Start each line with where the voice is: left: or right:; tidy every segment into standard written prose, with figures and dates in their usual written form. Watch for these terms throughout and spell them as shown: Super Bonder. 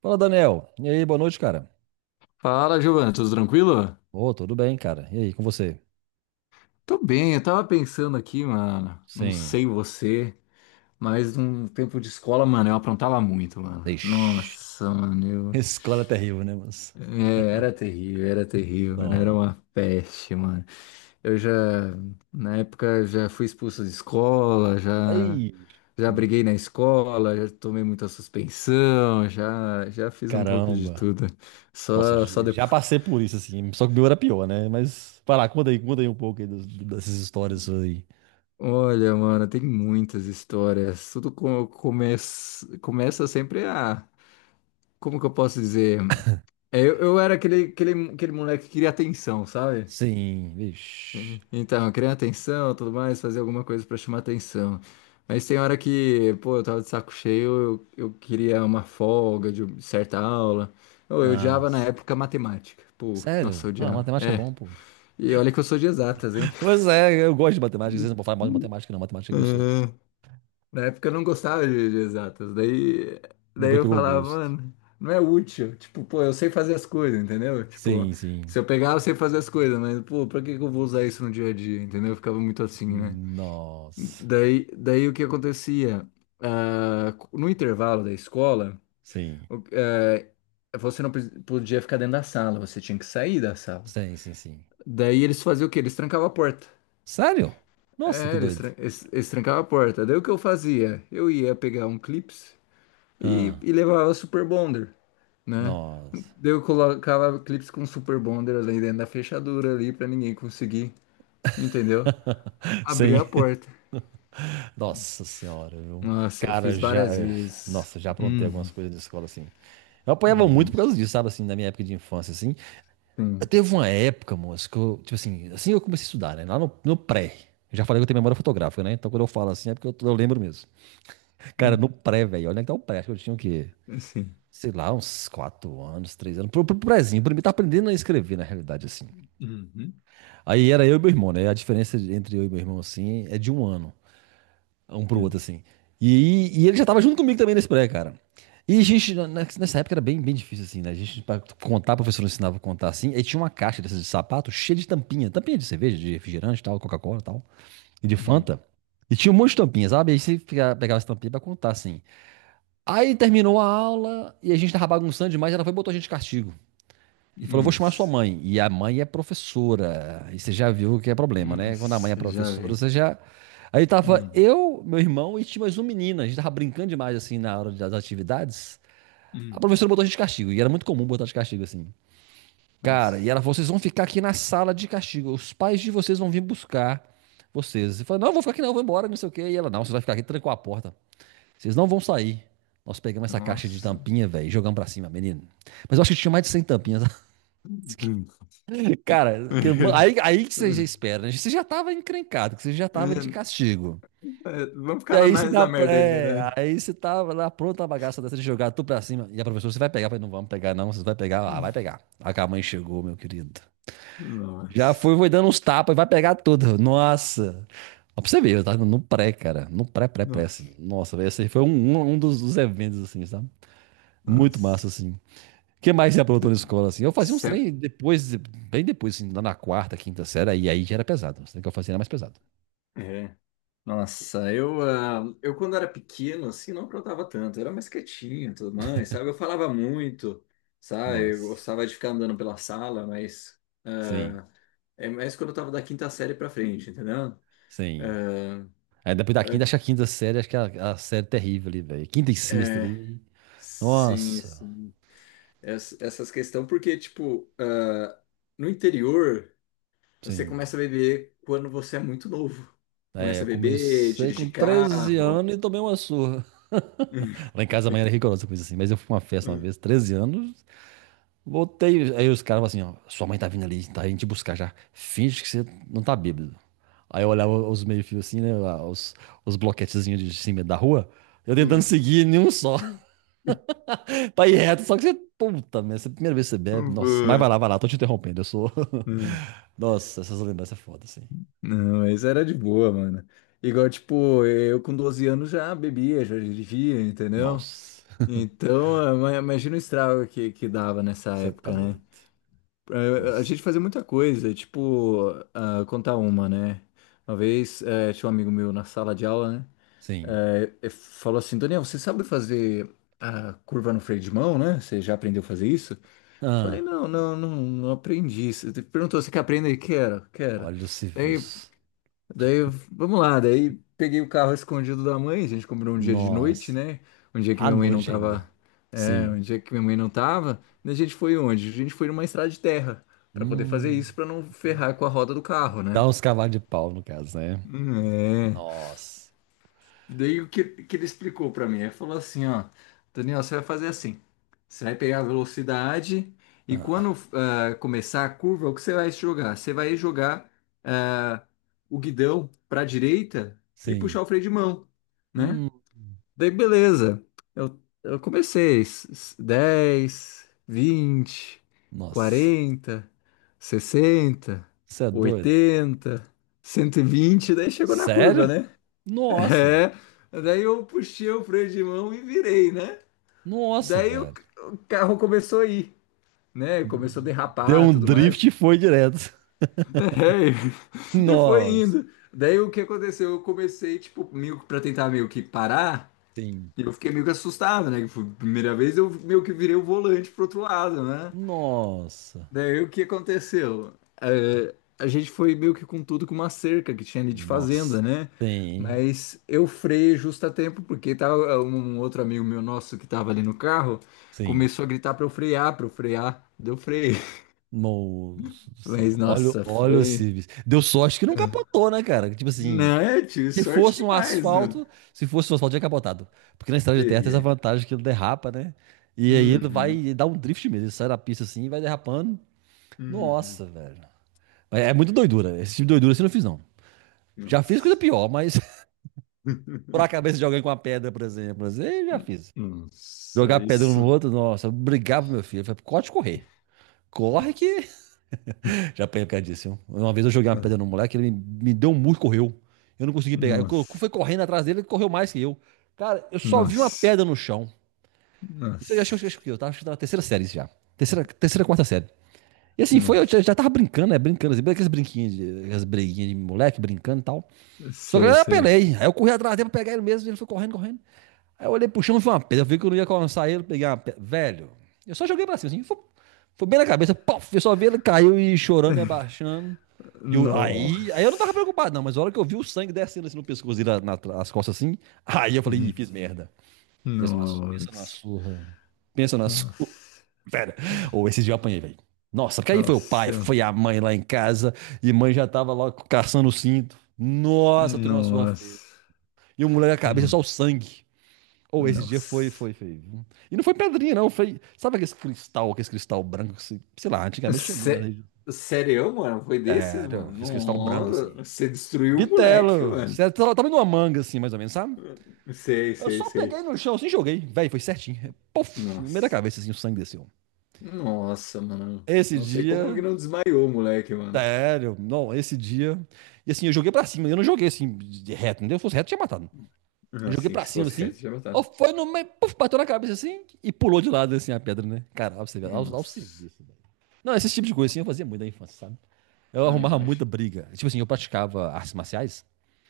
right: Fala, Daniel. E aí, boa noite, cara.
left: Fala, Giovana, tudo tranquilo?
right: Ô, tudo bem, cara. E aí, com você?
left: Tô bem, eu tava pensando aqui, mano. Não
right: Sim.
left: sei você, mas num tempo de escola, mano, eu aprontava muito, mano.
right: Ixi.
left: Nossa, mano, eu.
right: Escola é terrível, né, mas...
left: É, era terrível, mano. Era
right: Nossa.
left: uma peste, mano. Eu já, na época, já fui expulso de escola, já,
right: Ai,
left: já briguei
right: nossa.
left: na escola, já tomei muita suspensão, já, já fiz um pouco de
right: Caramba.
left: tudo.
right: Nossa,
left: Só
right: já
left: depois.
right: passei por isso, assim. Só que o meu era pior, né? Mas, vai lá, conta aí um pouco aí dessas histórias suas aí.
left: Olha, mano, tem muitas histórias. Tudo começa sempre a. Como que eu posso dizer? É, eu era aquele moleque que queria atenção, sabe?
right: Sim, vixi.
left: Então, eu queria atenção, tudo mais, fazer alguma coisa pra chamar atenção. Mas tem hora que, pô, eu tava de saco cheio, eu queria uma folga de certa aula. Ou eu odiava na
right: Nossa.
left: época matemática. Pô, nossa, eu
right: Sério? Ah,
left: odiava.
right: matemática é
left: É.
right: bom, pô.
left: E olha que eu sou de exatas, hein?
right: Pois é, eu gosto de matemática. Vocês não podem falar mal de matemática, não. Matemática é gostoso.
left: Na época eu não gostava de exatas. Daí
right: Depois
left: eu
right: pegou o
left: falava,
right: gosto.
left: mano, não é útil. Tipo, pô, eu sei fazer as coisas, entendeu? Tipo,
right: Sim, sim.
left: se eu pegar, eu sei fazer as coisas, mas, pô, pra que que eu vou usar isso no dia a dia, entendeu? Eu ficava muito assim, né?
right: Nossa.
left: Daí o que acontecia? Ah, no intervalo da escola,
right: Sim,
left: o- eh, você não podia ficar dentro da sala, você tinha que sair da sala.
right: sim, sim, sim.
left: Daí eles faziam o quê? Eles trancavam a porta.
right: Sério? Nossa, que
left: É, eles,
right: doido.
left: tran- eles, eles trancavam a porta. Daí o que eu fazia? Eu ia pegar um clips e,
right: Ah,
left: e levava Super Bonder, né?
right: nossa.
left: Daí eu colocava clips com Super Bonder ali dentro da fechadura ali pra ninguém conseguir, entendeu? Abrir
right: Sim.
left: a porta.
right: Nossa senhora, viu?
left: Nossa, eu
right: Cara,
left: fiz
right: já.
left: várias vezes.
right: Nossa, já aprontei
left: Uhum.
right: algumas coisas na escola assim. Eu apanhava
left: Não,
right: muito por causa disso, sabe, assim, na minha época de infância, assim. Eu
left: sim.
right: teve uma época, moço, que eu, tipo assim, assim que eu comecei a estudar, né? Lá no pré. Eu já falei que eu tenho memória fotográfica, né? Então quando eu falo assim é porque eu lembro mesmo. Cara,
left: Hum.
right: no pré, velho, olha que tá o pré, acho que eu tinha o quê?
left: Assim.
right: Sei lá, uns 4 anos, 3 anos. Pro prézinho, pra mim tá aprendendo a escrever, na realidade, assim.
left: Uhum.
right: Aí era eu e meu irmão, né? A diferença entre eu e meu irmão, assim, é de um ano, um pro outro,
left: Sim.
right: assim. E ele já tava junto comigo também nesse pré, cara. E a gente, nessa época era bem, bem difícil, assim, né? A gente, pra contar, a professora ensinava a contar assim. E tinha uma caixa dessas de sapato cheia de tampinha. Tampinha de cerveja, de refrigerante e tal, Coca-Cola e tal. E de
left: Hum.
right: Fanta. E tinha um monte de tampinha, sabe? Aí pegava essa tampinha pra contar, assim. Aí terminou a aula e a gente tava bagunçando demais. Ela foi e botou a gente de castigo. E falou, vou chamar sua
left: Nossa.
right: mãe. E a mãe é professora. E você já viu que é problema, né? Quando a mãe é
left: Nossa, já
right: professora,
left: vi.
right: você já. Aí tava
left: Hum.
right: eu, meu irmão e tinha mais um menina. A gente tava brincando demais, assim, na hora das atividades. A
left: Hum.
right: professora botou a gente de castigo. E era muito comum botar de castigo, assim. Cara, e
left: Nossa.
right: ela falou, vocês vão ficar aqui na sala de castigo. Os pais de vocês vão vir buscar vocês. Eu falei, não, eu vou ficar aqui não, eu vou embora, não sei o quê. E ela, não, você vai ficar aqui, trancou a porta. Vocês não vão sair. Nós pegamos essa caixa de
left: Nossa.
right: tampinha, velho, e jogamos pra cima, menino. Mas eu acho que tinha mais de 100 tampinhas.
left: Hum.
right: Cara, aí, aí que você já espera, né? Você já tava encrencado, que você já tava de
left: É,
right: castigo.
left: vamos
right: E
left: ficar na
right: aí
left: mais da merda ainda, né?
right: aí você tava lá pronto a bagaça dessa de jogar tudo pra cima. E a professora, você vai pegar? Eu falei, não vamos pegar, não. Você vai pegar? Ah, vai pegar. Aí que a mãe chegou, meu querido. Já
left: Nossa,
right: foi, foi dando uns tapas, vai pegar tudo. Nossa. Ó, pra você ver, eu tava no pré, cara. No pré, pré, pré,
left: nossa,
right: assim. Nossa, velho, esse aí foi um dos eventos, assim, sabe? Muito massa,
left: nossa.
right: assim. O que mais você aprontou na escola, assim? Eu fazia uns
left: Se-
right: trem depois, bem depois, assim, lá na quarta, quinta série, e aí já era pesado. Os trem que eu fazia era mais pesado.
left: É, nossa, eu quando era pequeno, assim, não aprontava tanto, eu era mais quietinho e tudo mais, sabe? Eu falava muito, sabe? Eu
right: Nossa.
left: gostava de ficar andando pela sala, mas
right: Sim,
left: é mais quando eu tava da quinta série pra frente, entendeu?
right: sim.
left: Ah,
right: Aí depois da quinta, acho que a quinta série, acho que é a série terrível ali, velho. Quinta e
left: é,
right: sexta
left: é,
right: ali.
left: sim,
right: Nossa,
left: sim. Essas questões, porque, tipo, no interior. Você
right: sim.
left: começa a beber quando você é muito novo.
right: É,
left: Começa
right: eu
left: a beber,
right: comecei com
left: dirigir
right: 13
left: carro.
right: anos e tomei uma surra.
left: Hum,
right: Lá em casa a mãe era rigorosa com isso assim, mas eu fui pra uma festa uma
left: hum,
right: vez, 13 anos, voltei. Aí os caras falaram assim, ó, sua mãe tá vindo ali, tá indo te buscar já. Finge que você não tá bêbado. Aí eu olhava os meio-fios assim, né? Lá, os bloquetezinhos de cima da rua. Eu tentando
left: hum,
right: seguir nenhum só. Pra ir reto, só que você. Puta merda, essa é a primeira vez que você bebe. Nossa, mas
left: Boa.
right: vai lá, tô te interrompendo. Eu sou.
left: Hum.
right: Nossa, essas lembranças é foda, assim.
left: Não, mas era de boa, mano. Igual, tipo, eu com 12 anos já bebia, já dirigia, entendeu?
right: Nossa,
left: Então, imagina o estrago que dava nessa
right: você tá
left: época, né?
right: doido.
left: A
right: Nossa.
left: gente fazia muita coisa, tipo, contar uma, né? Uma vez, tinha um amigo meu na sala de aula, né?
right: Sim.
left: É, é, falou assim, Daniel, você sabe fazer a curva no freio de mão, né? Você já aprendeu a fazer isso? Falei,
right: Ah,
left: não, não, não, não aprendi. Você perguntou, você quer aprender? Quero, quero.
right: olha o
left: Daí,
right: serviço.
left: daí, vamos lá. Daí peguei o carro escondido da mãe, a gente comprou um dia de noite,
right: Nossa.
left: né? Um dia que
right: À
left: minha mãe não
right: noite ainda.
left: tava, é,
right: Sim.
left: um dia que minha mãe não tava. Daí a gente foi onde? A gente foi numa estrada de terra, pra poder fazer
right: Hum.
left: isso, pra não ferrar com a roda do carro, né?
right: Dá uns cavalos de pau, no caso, né?
left: Hum. É.
right: Nossa.
left: Daí o que, que ele explicou para mim? Ele falou assim, ó, Daniel, você vai fazer assim. Você vai pegar a velocidade e
right: Ah,
left: quando começar a curva, o que você vai jogar? Você vai jogar ah, o guidão para a direita e
right: sim.
left: puxar o freio de mão, né?
right: Hum,
left: Daí beleza. Eu comecei 10, 20,
right: nossa.
left: 40, 60,
right: Você é doido?
left: 80, 120. Daí chegou na curva,
right: Sério?
left: né?
right: Nossa.
left: É, daí eu puxei o freio de mão e virei, né?
right: Nossa,
left: Daí o,
right: velho.
left: o carro começou a ir, né? Começou a
right: Deu
left: derrapar e
right: um
left: tudo
right: drift
left: mais.
right: e foi direto.
left: É, e foi
right: Nossa.
left: indo. Daí o que aconteceu? Eu comecei, tipo, meio que pra tentar meio que parar.
right: Sim.
left: E eu fiquei meio que assustado, né? Que foi a primeira vez eu meio que virei o volante pro outro lado, né?
right: Nossa.
left: Daí o que aconteceu? Eh, a gente foi meio que com tudo com uma cerca que tinha ali de fazenda,
right: Nossa.
left: né?
right: Sim.
left: Mas eu freiei justo a tempo, porque tava um outro amigo meu nosso que tava ali no carro
right: Sim.
left: começou a gritar pra eu frear, pra eu frear. Deu freio.
right: Moço do céu.
left: Mas
right: Olha,
left: nossa,
right: olha o
left: foi.
right: Civis. Deu sorte que não capotou, né, cara? Tipo assim,
left: Não, eu tive
right: se
left: sorte
right: fosse um
left: demais, né?
right: asfalto, se fosse um asfalto, tinha capotado. Porque na estrada de terra tem essa
left: Teria.
right: vantagem que ele derrapa, né? E aí ele
left: Uhum,
right: vai dar um drift mesmo. Ele sai da pista assim e vai derrapando. Nossa,
left: uhum.
right: velho. Mas é muito doidura. Esse tipo de doidura assim eu não fiz, não. Já fiz coisa
left: Nossa.
right: pior, mas furar a cabeça de alguém com uma pedra, por exemplo. Assim, eu já fiz.
left: Nossa,
right: Jogar pedra um no
left: isso.
right: outro, nossa, eu brigava com meu filho. Eu falei, corre correr. Corre
left: Nossa,
right: que já apanhei por causa disso, viu? Uma vez eu joguei uma pedra no moleque, ele me deu um murro e correu. Eu não consegui pegar. Eu fui
left: nossa.
right: correndo atrás dele, ele correu mais que eu. Cara, eu só vi uma
left: Nossa.
right: pedra no chão. Isso eu acho que eu, acho que
left: Nossa,
right: eu tava, acho que eu tava na terceira série isso já. Terceira, terceira, quarta série. E assim, foi, eu já,
left: nossa,
right: já tava brincando, né? Brincando, assim, aquelas brinquinhas, aquelas breguinhas de moleque, brincando e tal. Só que
left: sei,
right: eu
left: sei.
right: apelei. Aí eu corri atrás dele pra pegar ele mesmo, e ele foi correndo, correndo. Aí eu olhei pro chão e vi uma pedra. Eu vi que eu não ia alcançar ele, peguei uma pedra. Velho, eu só joguei pra cima, assim, foi bem na cabeça, pof, eu só vi ele caiu e chorando e abaixando. E aí eu não tava
left: Nossa.
right: preocupado, não, mas a hora que eu vi o sangue descendo assim no pescoço dele, nas costas assim, aí eu falei, ih,
left: Hum.
right: fiz merda. Pensa na, pensa na
left: Nossa,
right: surra. Pensa na surra.
left: nossa,
right: Pera. Ou esses dias eu apanhei, velho. Nossa, porque aí foi o pai,
left: nossa,
right: foi a mãe lá em casa. E mãe já tava lá caçando o cinto. Nossa, tomei uma surra feia.
left: nossa.
right: E o moleque a cabeça
left: Hum.
right: só o sangue. Ou esse dia foi,
left: Nossa.
right: foi, foi. E não foi pedrinha, não. Foi. Sabe aquele cristal branco? Que se- Sei lá, antigamente tinha muito na
left: Sé-
right: região.
left: Sério, mano? Foi desses,
right: Sério,
left: mano?
right: aquele cristal branco
left: Nossa,
right: assim.
left: você destruiu o moleque,
right: Bitelo.
left: mano.
right: Sério, tava numa manga assim, mais ou menos, sabe?
left: Sei,
right: Eu
left: sei,
right: só peguei
left: sei.
right: no chão assim e joguei. Véi, foi certinho. Puf, no meio da
left: Nossa,
right: cabeça assim, o sangue desceu.
left: nossa, mano.
right: Esse
left: Não sei como que
right: dia,
left: não desmaiou o moleque, mano.
right: sério, não, esse dia. E assim, eu joguei pra cima, eu não joguei assim, de reto, entendeu? Se fosse reto, tinha matado. Eu joguei
left: Assim,
right: pra
left: se
right: cima,
left: fosse
right: assim,
left: reto, já
right: ó
left: matava.
right: foi no meio, puf, bateu na cabeça assim, e pulou de lado, assim, a pedra, né? Caralho, você vê, lá, o
left: Nossa.
right: serviço, velho. Não, esse tipo de coisa, assim, eu fazia muito na infância, sabe? Eu
left: Ai,
right: arrumava muita
left: mas.
right: briga. Tipo assim, eu praticava artes marciais.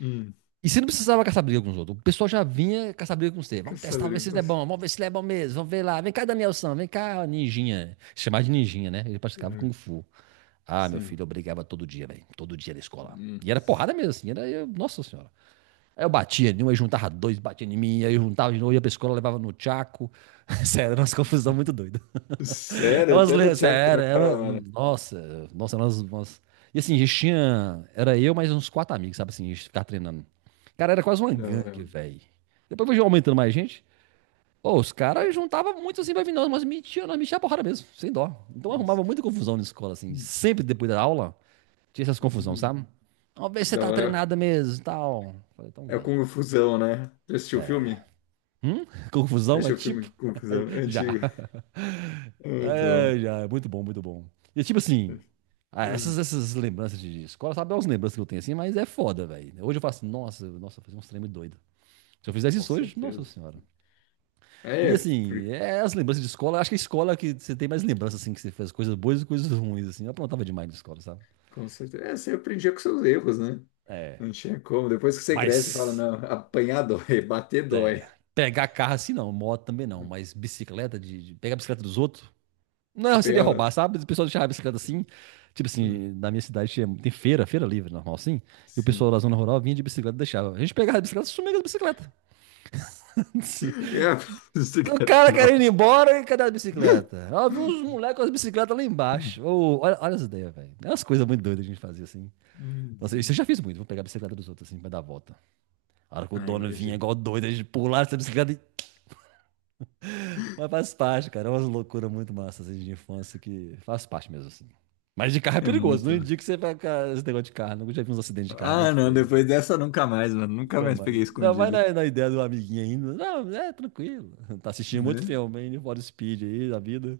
left: Hum.
right: E você não precisava caçar briga com os outros. O pessoal já vinha caçar briga com você.
left: Quer
right: Vamos testar,
left: saber
right: vamos ver
left: o
right: se
left: que
right: ele é
left: você.
right: bom. Vamos ver se ele é bom mesmo. Vamos ver lá. Vem cá, Danielson. Vem cá, ninjinha. Chamar de ninjinha, né? Ele praticava
left: Ah,
right: Kung Fu. Ah, meu
left: sim.
right: filho, eu brigava todo dia, velho. Todo dia na escola.
left: Hum.
right: E era porrada mesmo, assim. Era, nossa senhora. Aí eu batia em um, aí juntava dois, batia em mim, aí eu juntava de novo, ia pra escola, levava no tchaco. Sério, era umas confusão muito doida.
left: Sério, até no
right: É
left: Thiago
right: sério,
left: trabalhava,
right: era,
left: mano.
right: nossa, nossa, nós. E assim, a gente tinha, era eu mais uns quatro amigos, sabe assim, a gente ficava treinando. Cara, era quase uma
left: Que da hora,
right: gangue,
left: mano.
right: velho. Depois foi aumentando mais gente. Pô, os
left: É.
right: caras juntavam muito assim pra vir, nós, mas metiam, nós metia a porrada mesmo, sem dó. Então arrumava muita confusão na escola, assim,
left: Hum.
right: sempre depois da aula, tinha essas confusões, sabe? Vamos ver se
left: Que
right: você
left: da
right: tá
left: hora.
right: treinada mesmo e tal. Falei, então
left: É
right: vem.
left: Confusão, né? Já assistiu o filme?
right: Hum?
left: Já
right: Confusão é
left: assistiu o
right: tipo?
left: filme Confusão? É
right: Já.
left: antigo. Ah,
right: É,
left: muito.
right: já, é muito bom, muito bom. E tipo assim, ah, essas,
left: Hum.
right: essas lembranças de escola, sabe, é umas lembranças que eu tenho assim, mas é foda, velho. Hoje eu faço, nossa, nossa, eu fazia uns treinos doido. Se eu fizesse
left: Com
right: isso hoje, nossa
left: certeza.
right: senhora. E
left: É,
right: assim,
left: por-
right: é as lembranças de escola, acho que a escola é que você tem mais lembranças, assim, que você fez coisas boas e coisas ruins, assim. Eu aprontava demais na escola, sabe?
left: com certeza. É, você aprendia com seus erros, né?
right: É,
left: Não tinha como. Depois que você cresce, você fala,
right: mas,
left: não, apanhar dói, bater dói.
right: é, pegar carro assim não, moto também não, mas bicicleta, de pegar a bicicleta dos outros.
left: Você
right: Não, seria roubar,
left: pegava?
right: sabe? O pessoal deixava a bicicleta assim. Tipo
left: Hum.
right: assim, na minha cidade tinha, tem feira, feira livre, normal assim. E o pessoal
left: Sim.
right: da zona rural vinha de bicicleta e deixava. A gente pegava a bicicleta e sumia com as bicicletas.
left: É, você
right: O
left: quer tá
right: cara
left: na.
right: querendo ir embora e cadê a bicicleta? Ó, vi
left: Uhum.
right: uns moleques com as bicicletas lá embaixo. Ô, olha, olha as ideias, velho. É umas coisas muito doidas que a gente fazia assim. Nossa, isso eu já fiz muito. Vou pegar a bicicleta dos outros assim pra dar a volta. A hora que o
left: Ah,
right: dono vinha
left: imagina.
right: igual doido, a gente pulava essa bicicleta e... Mas faz parte, cara. É umas loucuras muito massas assim, de infância que faz parte mesmo, assim. Mas de carro é
left: É
right: perigoso. Não
left: muito.
right: indico que você vai ficar esse negócio de carro. Nunca já vi uns acidentes de carro
left: Ah,
right: muito
left: não,
right: feio, velho.
left: depois dessa nunca mais, mano. Nunca
right: Nunca
left: mais
right: mais.
left: peguei
right: Não, vai
left: escondido,
right: na ideia do amiguinho ainda. Não, é tranquilo. Tá assistindo muito
left: né?
right: filme, hein? Need Speed aí, da vida.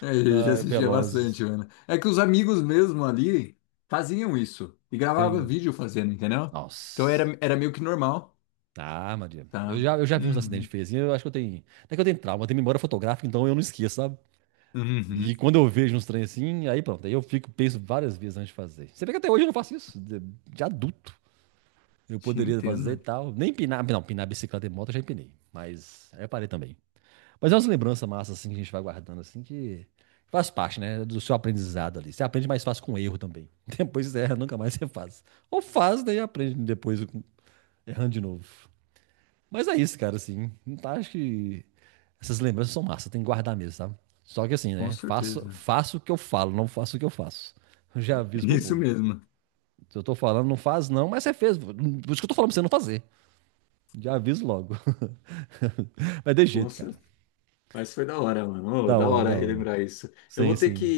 left: É, eu já
right: Ah,
left: assistia bastante,
right: Velozes.
left: mano. É que os amigos mesmo ali faziam isso e gravavam
right: Tem.
left: vídeo fazendo, entendeu? Então
right: Nossa.
left: era meio que normal,
right: Ah, Maria. Eu
left: tá?
right: já, eu já vi uns acidentes
left: Uhum.
right: feios, assim. Eu acho que eu tenho. Até que eu tenho trauma, eu tenho memória fotográfica, então eu não esqueço, sabe?
left: Uhum.
right: E quando eu vejo uns trem assim, aí pronto, aí eu fico, penso várias vezes antes de fazer. Você vê que até hoje eu não faço isso, de adulto. Eu
left: Te
right: poderia fazer e
left: entendo,
right: tal. Nem pinar, não, pinar bicicleta e moto eu já empinei, mas aí eu parei também. Mas é umas lembranças massas assim que a gente vai guardando assim que faz parte, né, do seu aprendizado ali. Você aprende mais fácil com erro também. Depois você erra, nunca mais você faz. Ou faz, daí aprende depois errando de novo. Mas é isso, cara, assim. Não tá, acho que essas lembranças são massa, tem que guardar mesmo, sabe? Só que assim,
left: com
right: né? Faço,
left: certeza.
right: faço o que eu falo, não faço o que eu faço. Eu já aviso pro
left: Isso
right: povo.
left: mesmo.
right: Se eu tô falando, não faz não, mas você fez. Por isso que eu tô falando pra você não fazer. Já aviso logo. Mas de
left: Com
right: jeito, cara.
left: certeza. Mas foi da hora, mano. Ô,
right: Da
left: da
right: hora,
left: hora
right: da hora.
left: relembrar isso. Eu vou
right: Sim,
left: ter que
right: sim.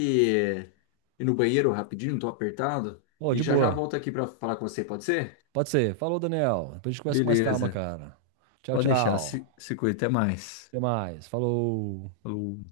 left: ir no banheiro rapidinho, tô apertado.
right: Ô,
left: E
right: de
left: já já
right: boa.
left: volto aqui pra falar com você, pode ser?
right: Pode ser. Falou, Daniel. Depois a gente conversa com mais calma,
left: Beleza.
right: cara. Tchau,
left: Pode deixar. Se,
right: tchau.
left: se cuida. Até mais.
right: Até mais. Falou.
left: Falou.